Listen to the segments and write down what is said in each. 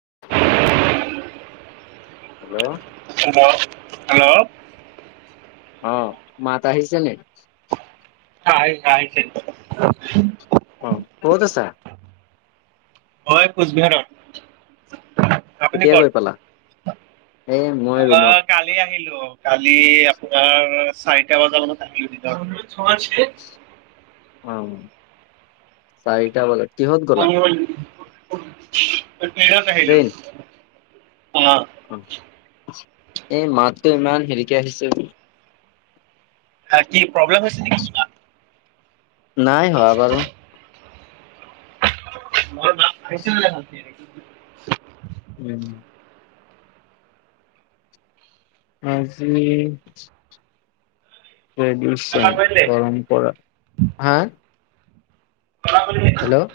[unintelligible] Hello hello অ মাত আহিছে নি কাৰেন নাই যে [unintelligible] অ, ক'ত আছা? মই কোচবিহাৰত আপুনি কেতিয়া গৈ পালা ক'ত এ মই ৰুমত কালি আহিলোঁ কালি আপোনাৰ চাৰিটা বজা মানত আহিলো নিজৰ সংস্কৃত অ চাৰিটা বজাত কিহত গ'লা তেনত আহিলোঁ ট্ৰেইন অ এই মাতটো ইমান হেৰিকে আহিছে বাকি প্ৰব্লেম হৈছে নেকি কিবা নাই হোৱা বাৰু ঘৰত ভাত খাইছে নাই উম আজি ট্ৰেডিচিয়ান ভালকে হেল্ল' পৰম্পৰা হা হেল্ল'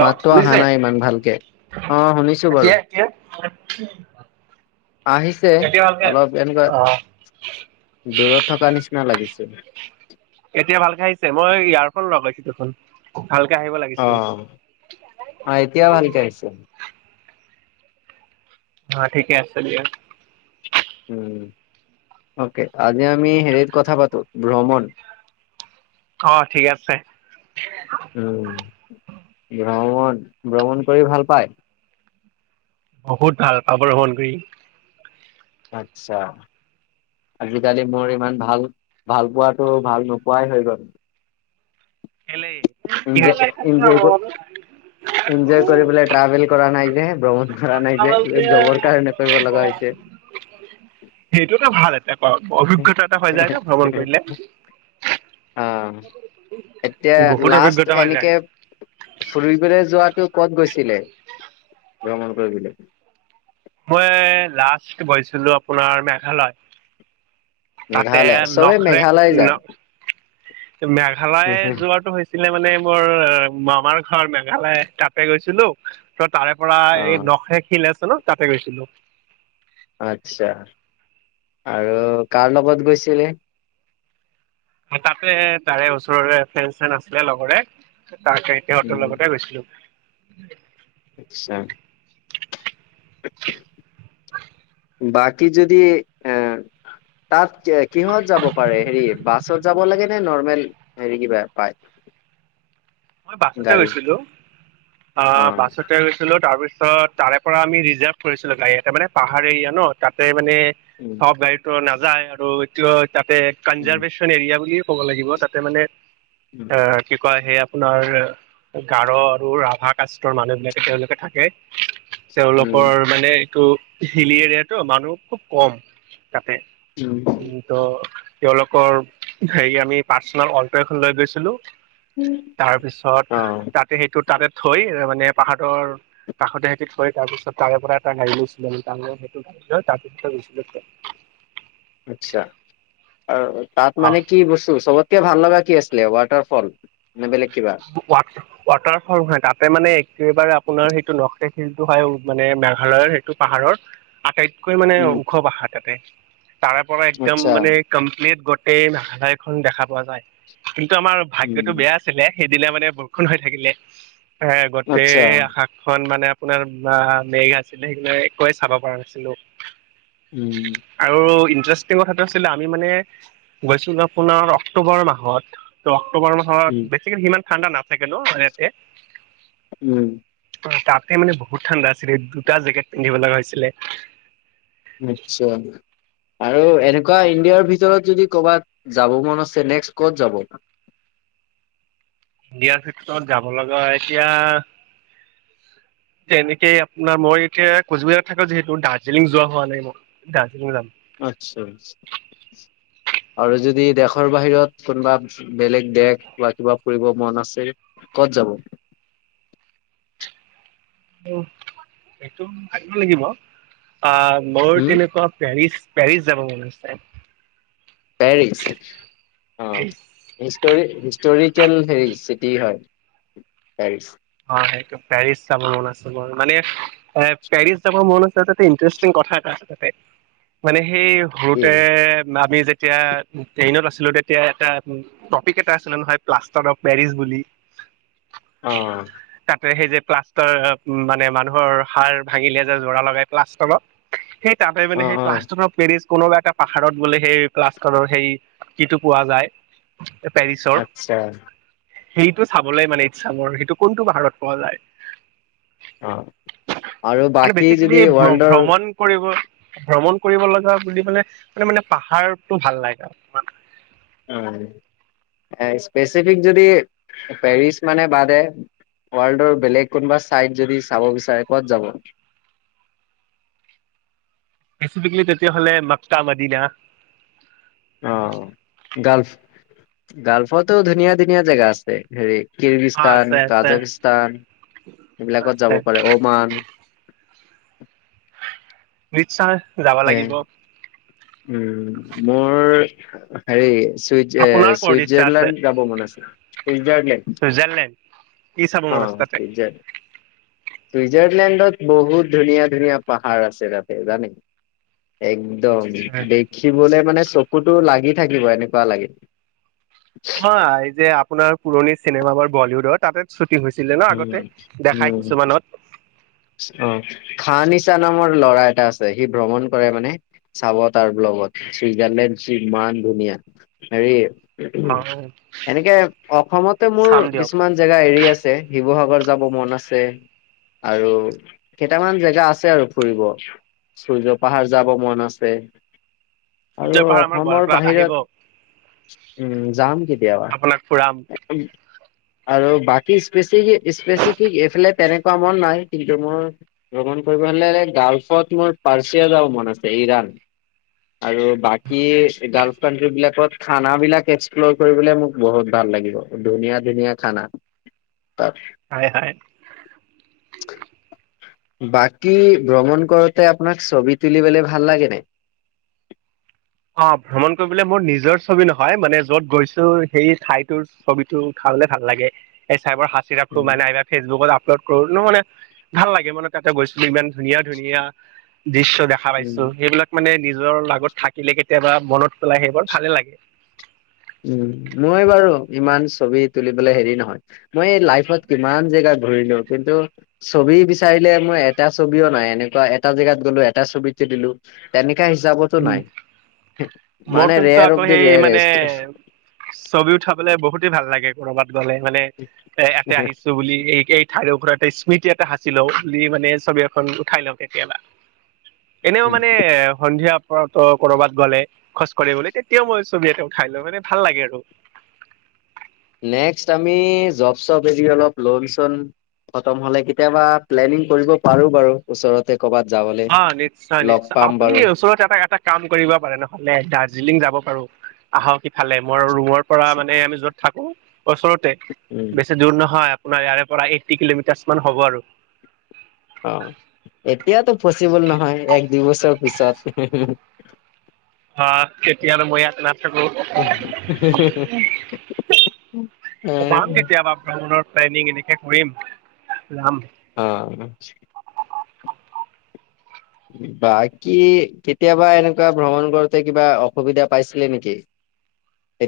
মাতটো অহা শুনিছে নাই ইমান ভালকে অ শুনিছো বাৰু এতিয়া এতিয়া [unintelligible] আহিছে এতিয়া ভালকে অলপ এনেকুৱা অ দূৰত থকা নিচিনা লাগিছে এতিয়া ভালকে আহিছে মই ইয়াৰফোন লগাইছিলোঁ চোন ভালকে আহিব অ লাগিছিলে অ এতিয়া ভালকে আহিছে অ ঠিকে আছে দিয়া উম অকে আজি আমি হেৰিত কথা পাতো ভ্ৰমণ অ ঠিক আছে উম ভ্ৰমণ ভ্ৰমণ কৰি ভাল পায় বহুত ভাল পাও ভ্ৰমণ কৰি আচ্ছা আজিকালি মোৰ ইমান ভাল ভাল পোৱাটো ভাল নোপোৱাই হৈ গ'ল কেলে কি এনজয় হৈছে? এনজয় এনজয় কৰিবলে ট্ৰেভেল কৰা নাই যে ভ্ৰমণ কৰা নাই যে জবৰ কাৰণে কৰিব লগা হৈছে [inaudible] সেইটো ত এ অভিজ্ঞতা এটা হৈ যায় ত ভ্ৰমণ কৰিলে অ এতিয়া বহুত লাষ্ট অভিজ্ঞতা হৈ যায়। এনেকে ফুৰিবলৈ যোৱাটো কত গৈছে। ভ্ৰমণ কৰিবলৈ মই লাষ্ট গৈছিলো আপোনাৰ মেঘালয়। তাতে মেঘালয়, চবে মেঘালয় নখৰেক যায়। ন মেঘালয় যোৱাটো হৈছিলে মানে মোৰ অ মামাৰ ঘৰ মেঘালয় তাতে গৈছিলো তাৰে পৰা এই অ', নখে খিল আছে ন তাতে গৈছিলো। আচ্ছা আৰু কাৰ লগত গৈছিলে? তাতে তাৰে ওচৰৰে ফেন চেন আছিলে লগৰে তাৰপিছত সিহঁতৰ উম, লগতে গৈছিলো। আচ্ছা বাকী যদি এ তাত কিহত যাব পাৰে হেৰি বাছত যাব লাগে নে নৰ্মেল হেৰি কিবা পায়। মই বাছতে গাড়ী গৈছিলো অ বাছতে গৈছিলো তাৰপিছত ত তাৰে পৰা আমি ৰিজাৰ্ভ কৰিছিলো গাড়ীতে মানে পাহাৰ এৰিয়া ন তাতে। মানে উম চব গাড়ীটো নাযায় আৰু এইটো তাতে উম কনজাৰ্ভেশ্যন এৰিয়া বুলি কব লাগিব তাতে মানে উম অ কি কয় সেয়া আপোনাৰ গাৰ আৰু ৰাভা কাষ্টৰ মানুহ বিলাকে তেওঁলোকে থাকে তেওঁলোকৰ মানে এইটো হিলি এৰিয়া ত মানুহ খুব কম তাতে উম তেওঁলোকৰ হেৰি আমি পাৰ্চনেল অল্টো এখন লৈ গৈছিলো। উম। অ তাৰপিছত তাতে সেইটো তাতে থৈ মানে পাহাৰৰ কাষতে সেতি থৈ কৰি তাৰ পিছত তাৰে পৰা এটা গাড়ী লৈছিলো আমি তাৰ সেইটো গাড়ী লৈ তাৰ পিছতে গৈছিলো আচ্ছা তাত মানে কি বস্তু চবতকে ভাল লগা কি আছে প্লে ৱাটাৰফল ৱাটাৰ ফল নহয় তাতে মানে এইবাৰ আপোনাৰ সেইটো নক শিলটো হয় মানে মেঘালয়ৰ সেইটো পাহাৰৰ আটাইত কৈ মানে উম ওখ পাহাৰ তাতে তাৰে পৰা একদম আচ্ছা মানে কমপ্লিট গোটেই হাজাইখন দেখা পোৱা যায়। কিন্তু আমাৰ উম ভাগ্যটো বেয়া আছিলে সেইদিনা মানে বৰষুণ হৈ থাকিলে। এ আচ্ছা গোটেই আকাশখন মানে আপোনাৰ বা মেঘ আছিলে সেই একোৱে চাব পৰা নাছিলো উম আৰু ইণ্টাৰেষ্টিং কথাটো আছিলে আমি মানে গৈছিলো আপোনাৰ অক্টোবৰ উম মাহত বেছিকে সিমান ঠাণ্ডা নাথাকে ন মানে তাতে উম তাতে মানে বহুত ঠাণ্ডা আছিলে দুটা জেকেট পিন্ধিব লগা হৈছিলে নিশ্চয় আৰু এনেকুৱা ইণ্ডিয়াৰ ভিতৰত যদি ক'ৰবাত যাব মন আছে নেক্স ক'ত যাব। [unintelligible] দিয়াৰ ক্ষেত্ৰত যাব লগা এতিয়া। [unintelligible] তেনেকে আপোনাৰ মই এতিয়া কোচবিহাৰত থাকো যিহেতু দাৰ্জিলিং যোৱা হোৱা নাই মই দাৰ্জিলিং যাম। আচ্ছা। আৰু যদি দেশৰ বাহিৰত কোনোবা বেলেগ দেশ বা কিবা ফুৰিব মন আছে। ক'ত যাব। সেইটো ভাবিব লাগিব আহ মোৰ হম তেনেকুৱা পেৰিচ। পেৰিছ যাব মন আছে। পেৰিছ অ পেৰিছ হিষ্টৰি হিষ্টৰি। কেল হেৰি চিটি হয় পেৰিচ। অ সেইটো পেৰিচ যাব মন আছে মোৰ মানে এ পেৰিছ যাব মন আছে যাতে ইণ্টাৰেষ্টিং কথা এটা আছে তাতে মানে সেই কি সৰুতে ভাবি যেতিয়া এতিয়া ট্ৰেইনত আছিলো তেতিয়া এটা টপিক এটা আছিলে নহয় প্লাষ্টাৰ অফ পেৰিছ বুলি অ তাতে সেই যে প্লাষ্টৰ মানে মানুহৰ সাৰ ভাঙিলে যে জোৰা লগাই প্লাষ্টৰত সেই তাতে মানে অ সেই অ প্লাষ্টাৰ অফ পেৰিছ কোনোবা এটা পাহাৰত গ'লে সেই প্লাষ্টাৰৰ সেই ইটো পোৱা যায়। পেৰিছৰ আচ্ছা। সেইটো চাবলৈ মানে ইচ্ছা মোৰ সেইটো কোনটো পাহাৰত পোৱা যায়। অ আৰু মানে বাকী যদি বেছিকেলি ৱৰ্ল্ডৰ ভ্ৰমণ কৰিব। ভ্ৰমণ কৰিব লগা বুলি কলে মানে মানে পাহাৰটো ভাল লাগে তাত। উ স্পেচিফিক যদি পেৰিচ মানে বাদে। ৱৰ্ল্ডৰ বেলেগ কোনোবা চাইট যদি চাব বিচাৰে ক'ত যাব। [unintelligible] স্পেচিফিকেলি তেতিয়া হ'লে মাক্কা মদিনা। অ গালফ গাল্ফতো ধুনীয়া ধুনীয়া জেগা আছে হেৰি। অ কিৰ্গিস্তান আছে আছে কাজাখিস্তান এইবিলাকত আছে যাব পাৰে অমান। নিশ্চয় যাব এ লাগিব। উম মোৰ হেৰি। চুই আপোনাৰ ক'ত ইচ্ছা আছে চুইজাৰলেণ্ড যাব মন আছে চুইজাৰলেণ্ড। চুইজাৰলেণ্ড কি চাব অ মন আছে তাতে চুইজাৰ। চুইজাৰলেণ্ডত বহুত ধুনীয়া ধুনীয়া পাহাৰ আছে তাতে জানে। একদম দেখিবলে মানে চকুটো লাগি থাকিব এনেকুৱা লাগে। হয় এই যে আপোনাৰ পুৰণি চিনেমা বোৰ বলিউডৰ তাতে। হৈছিলে ন উ আগতে উম দেখাই কিছুমানত অ ফা। নৰ ল'ৰা এটা আছে সি ভ্ৰমণ কৰে মানে চাব তাৰ ব্লগত চুইজাৰলেণ্ড কিমান। মান ধুনীয়া হেৰি। অ এনেকে অসমতে মোৰ চাম দিয়ক কিছুমান জেগা এৰি আছে। শিৱসাগৰ যাব মন আছে। আৰু কেইটামান জেগা আছে আৰু ফুৰিব। সূৰ্য পাহাৰ যাব মন আছে আৰু সূৰ্য পাহাৰ আমাৰ অসমৰ গোৱালপাৰাত আহিব বাহিৰত। উম যাম কেতিয়াবা আপোনাক ফুৰাম আৰু বাকী্ স্পেচিফি স্পেচিফিক এইফালে তেনেকুৱা মন নাই কিন্তু মোৰ ভ্ৰমণ কৰিব হলে। আলফত মোৰ পাৰ্চিয়া যাও মন আছে ইৰাণ। আৰু বাকী গাল্ফ কানট্ৰি বিলাকত খানাবিলাক এক্সপ্লৰ কৰিবলে মোক বহুত ভাল। ভাল লাগিব ধুনীয়া ধুনীয়া খানা তাৰিছত। হয় হয়। বাকী ভ্ৰমণ কৰোতে আপোনাক ছবি তুলিবলৈ ভাল লাগেনে [unintelligible] অ ভ্ৰমণ কৰিবলৈ মোৰ নিজৰ ছবি নহয় মানে যত গৈছো সেই ঠাইটোৰ ছবিটো ও ওঠাবলে ভাল লাগে [unintelligible] সাঁচি ৰাখো উম, মানে ফেচবুকত আপ্লুড কৰো নো মানে ভাল লাগে মানে তাতে গৈছিলো ইমান ধুনীয়া ধুনীয়া দৃশ্য দেখা উম, পাইছো, সেইবিলাক মানে নিজৰ লগত থাক কিলে কেতিয়াবা মনত পেলাই সেইবোৰ ভালে লাগে। উম মই বাৰু ইমান ছবি তুলিবলৈ হেৰি নহয় মই এই লাইফত কিমান জেগা ঘুৰিলো, কিন্তু ছবি বিচাৰিলে মই এটা ছবিও নাই এনেকুৱা এটা জেগাত গ'লো এটা ছবিত দিলো তেনেকা হিচাপতো নাই মোৰ মানে কিন্তু ৰেয়াৰ আকৌ অফ দা সেই মানে ৰেয়াষ্ট ছবি উঠাবলে বহুতে ভাল লাগে কৰবাত গলে মানে এ এয়াতে আহিছো বুলি এই এই ঠাইৰ ওৰততে স্মৃতি এটা সাঁচি লও বুলি মানে ছবি এখন উঠাই লওঁ কেতিয়াবা এনেও মানে সন্ধিয়া। ক'ৰবাত গ'লে খোজ কাঢ়িব লে তেতিয়াও মই ছবি এতে উঠাই লৈ মানে ভাল লাগে আৰু। নেক্সট আমি জব চব এৰি অলপ লোন চোন। খতম হলে কেতিয়াবা প্লেনিং কৰিব পাৰো বাৰু ওচৰতে। কৰ'বাত যাবলে। অ নিশ্চয় লগ নিশ্চয় পাম আপুনি বাৰু ওচৰত এটা এটা কাম কৰিব পাৰে নহলে দাৰ্জিলিং যাব। বাৰ আহক ইফালে মই ৰুমৰ পৰা মানে আমি যত থাকো। ওচৰতে, উম, বেছি দূৰ নহয় আপোনাৰ ইয়াৰে পৰা এইটি কিলোমিটাৰ্চ মান হ'ব আৰু। অ এতিয়াতো পচিবল নহয় এক দুই বছৰ পিছত হা তেতিয়া আৰু মই ইয়াত নাথাকো যাম কেতিয়াবা ভ্ৰমণৰ প্লেনিং এনেকে কৰিম যাম অ [unintelligible] বাকী কেতিয়াবা এনেকুৱা ভ্ৰমণ কৰোতে কিবা অসুবিধা পাইছিলে নেকি?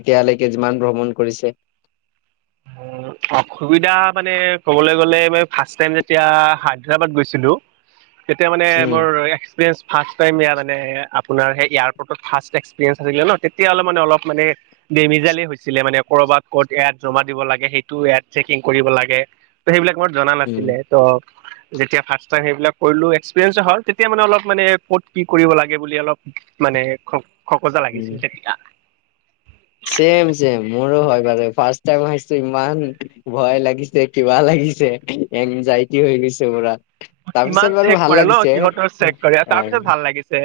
এতিয়ালৈকে যিমান ভ্ৰমণ কৰিছে অসুবিধা মানে ক'বলৈ গলে মই ফাৰ্ষ্ট টাইম যেতিয়া হায়দৰাবাদ গৈছিলো তেতিয়া মানে উম, মোৰ এক্সপিৰিয়েঞ্চ ফাৰ্ষ্ট টাইম ইয়াৰ মানে আপোনাৰ এয়াৰপৰ্টত ফাৰ্ষ্ট এক্সপিৰিয়েঞ্চ আছিলে ন তেতিয়া হলে মানে অলপ মানে ডেমিজালেই হৈছিলে মানে ক'ৰবাত ক'ত ইয়াত জমাত দিব লাগে সেইটো ইয়াত চেকিং কৰিব লাগে ত সেইবিলাক মোৰ জনা উম, নাছিলে ত' যেতিয়া ফাৰ্ষ্ট টাইম সেইবিলাক কৰিলো এক্সপৰিয়েঞ্চ তেতিয়া মানে অলপ মানে ক'ত কি কৰিব লাগে বুলি অলপ মানে খ খকজা লাগিছিল তেতিয়া চম চেম চেম, মোৰো হয় ব ফাৰ্ষ্ট টাইম আহিছো ইমান ভয় লাগিছে কিবা লাগি এনজাইটি হৈ গৈছে পুৰা। কিমান তাৰপিছত বাৰু চেক ভাল কৰে ন লাগিছে, সিহঁতৰ চেক কৰে তাৰ পিছত আহ ভাল লাগিছে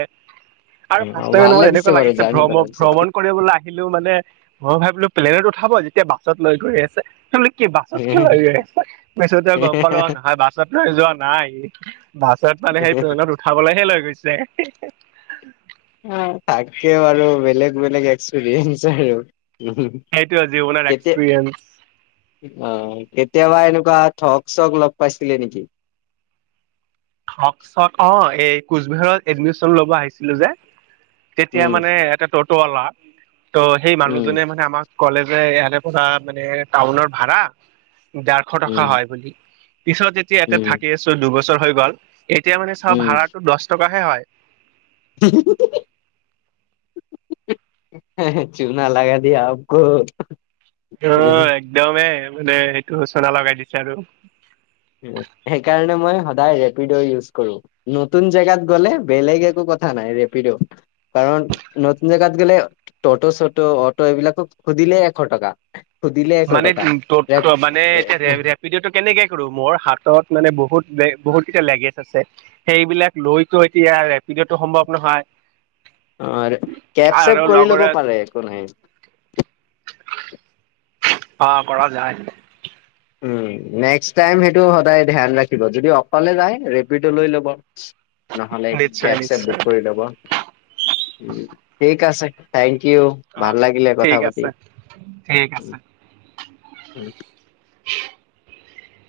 আৰু ফাৰ্ষ্ট টাইম ত এনেকুৱা বাৰু লাগিছে জাৰ্ণি কৰাৰ ভ্ৰমণ পিছত। ভ্ৰমণ কৰিবলৈ আহিলো মানে মই ভাবিলো প্লেনত উঠাব যেতিয়া বাছত লৈ গৈ আছে কি বাছত কেলে লৈ গৈ আছে, পিছতে গম পালো নহয় বাছত লৈ যোৱা নাই বাছত মানে সেই ট্ৰেইনত উঠাবলৈহে লৈ গৈছে তাকেও আৰু বেলেগ বেলেগ এক্সপৰিয়েঞ্চ আৰু উ সেইটোৱে জীৱনৰ এক্সপিৰিয়েঞ্চ কেতিয়া অ কেতিয়াবা এনেকুৱা ঠগ চক লগ পাইছিলি নেকি? থক চক অ এই কোচবিহাৰত এডমিশন লব আহিছিলো যে তেতিয়া উম, মানে এটা টতৱালা ত' সেই উম, মানুহজনে মানে আমাক কলেজে ইয়াতে পৰা মানে টাউনৰ ভাড়া ডেৰশ টকা উম, হয় বুলি পিছত যেতিয়া ইয়াতে উম, থাকি আছো দুবছৰ হৈ গ'ল এতিয়া মানে চাও উম ভাড়াটো দহ টকা হে হয় [unintelligible] চুনা লগ দিয়ে আক অ' একদমেই মানে সেইটো চুনা লগাই দিছে আৰু। সেইকাৰণে মই সদায় ৰেপিড ইউজ কৰো। নতুন জেগাত গ'লে বেলেগ একো ৰেপিড কাৰণ নতুন জেগাত গ'লে তত চত অট এইবিলাকো দিলে এশ টকা। সুধিলে এশ মানে টকা। উ ত ৰেপ মানে এতিয়া ৰেপিডঅটো কেনেকে কৰো? মোৰ হাতত মানে বহুত বহুতকেইটা লেগেজ আছে। সেইবিলাক লৈতো এতিয়া ৰেপিডত সম্ভৱ নহয়। অ' কেব চেব আৰু কৰি ল'ব লগৰে পাৰে একো নাই। অ' কৰা যায়। নেক্সট টাইম সেইটো সদায় ধ্যান ৰাখিব। যদি অকলে যায় ৰেপিডঅ লৈ ল'ব। নহ'লে নিশ্চয় কেব ছেব বুক নিশ্চয় কৰি লব উ ঠিক আছে। ও ভাল অ' লাগিলে কথা ঠিক পাতি। আছে ঠিক আছে। হম। [unintelligible]